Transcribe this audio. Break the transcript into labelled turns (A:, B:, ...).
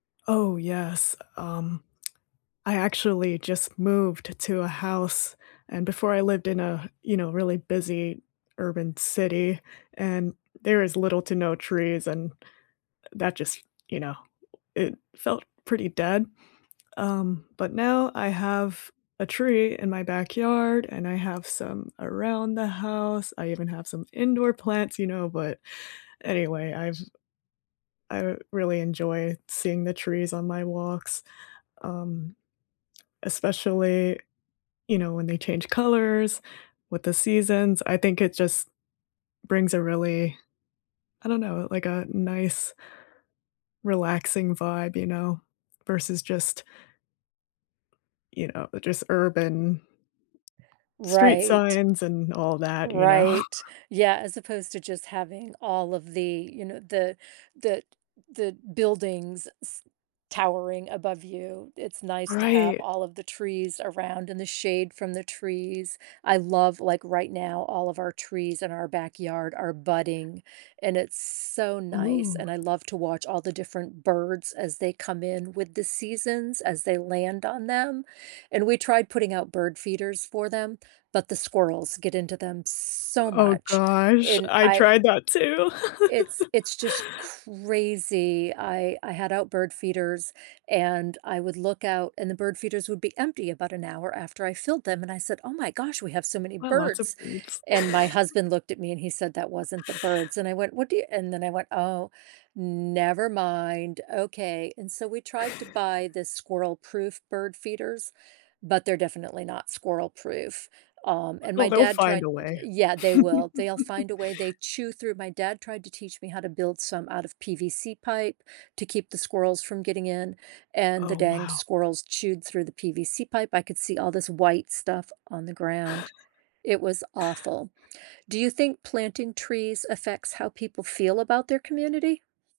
A: Oh, yes, um, I actually just moved to a house, and before I lived in a, you know, really busy urban city, and there is little to no trees, and, uh, that just, you know, it felt pretty dead. Um, but now I have a tree in my backyard, and I have some around the house. I even have some indoor plants, you know, but anyway, I've I really enjoy seeing the trees on my walks, um, especially, you know, when they change colors with the seasons. I think it just brings a really, I don't know, like a nice relaxing vibe, you know, versus just, you know, just urban street
B: Right.
A: signs and all that, you know.
B: Right. Yeah, as opposed to just having all of the, you know, the the the buildings s towering above you. It's nice to have
A: Right.
B: all of the trees around in the shade from the trees. I love like, right now, all of our trees in our backyard are budding, and it's so nice,
A: Ooh.
B: and I love to watch all the different birds as they come in with the seasons as they land on them, and we tried putting out bird feeders for them, but the squirrels get into them so
A: O oh
B: much,
A: gosh.
B: and
A: I
B: I
A: tried that too.
B: it's it's just crazy. I I had out bird feeders and I would look out and the bird feeders would be empty about an hour after I filled them, and I said, "Oh my gosh, we have so many
A: Well, lots of
B: birds."
A: birds.
B: And my husband looked at me and he said, "That wasn't the birds," and I went, "What do you" and then I went, "Oh, never mind. Okay." And so, we tried to buy the squirrel proof bird feeders, but they're definitely not squirrel proof. Um, and
A: Oh,
B: my
A: they'll
B: dad
A: find
B: tried
A: a way.
B: Yeah, they will. They'll find a way. They chew through My dad tried to teach me how to build some out of PVC pipe to keep the squirrels from getting in, and the
A: Oh,
B: dang
A: wow.
B: squirrels chewed through the PVC pipe. I could see all this white stuff on the ground. It was awful. Do you think planting trees affects how people feel about their community?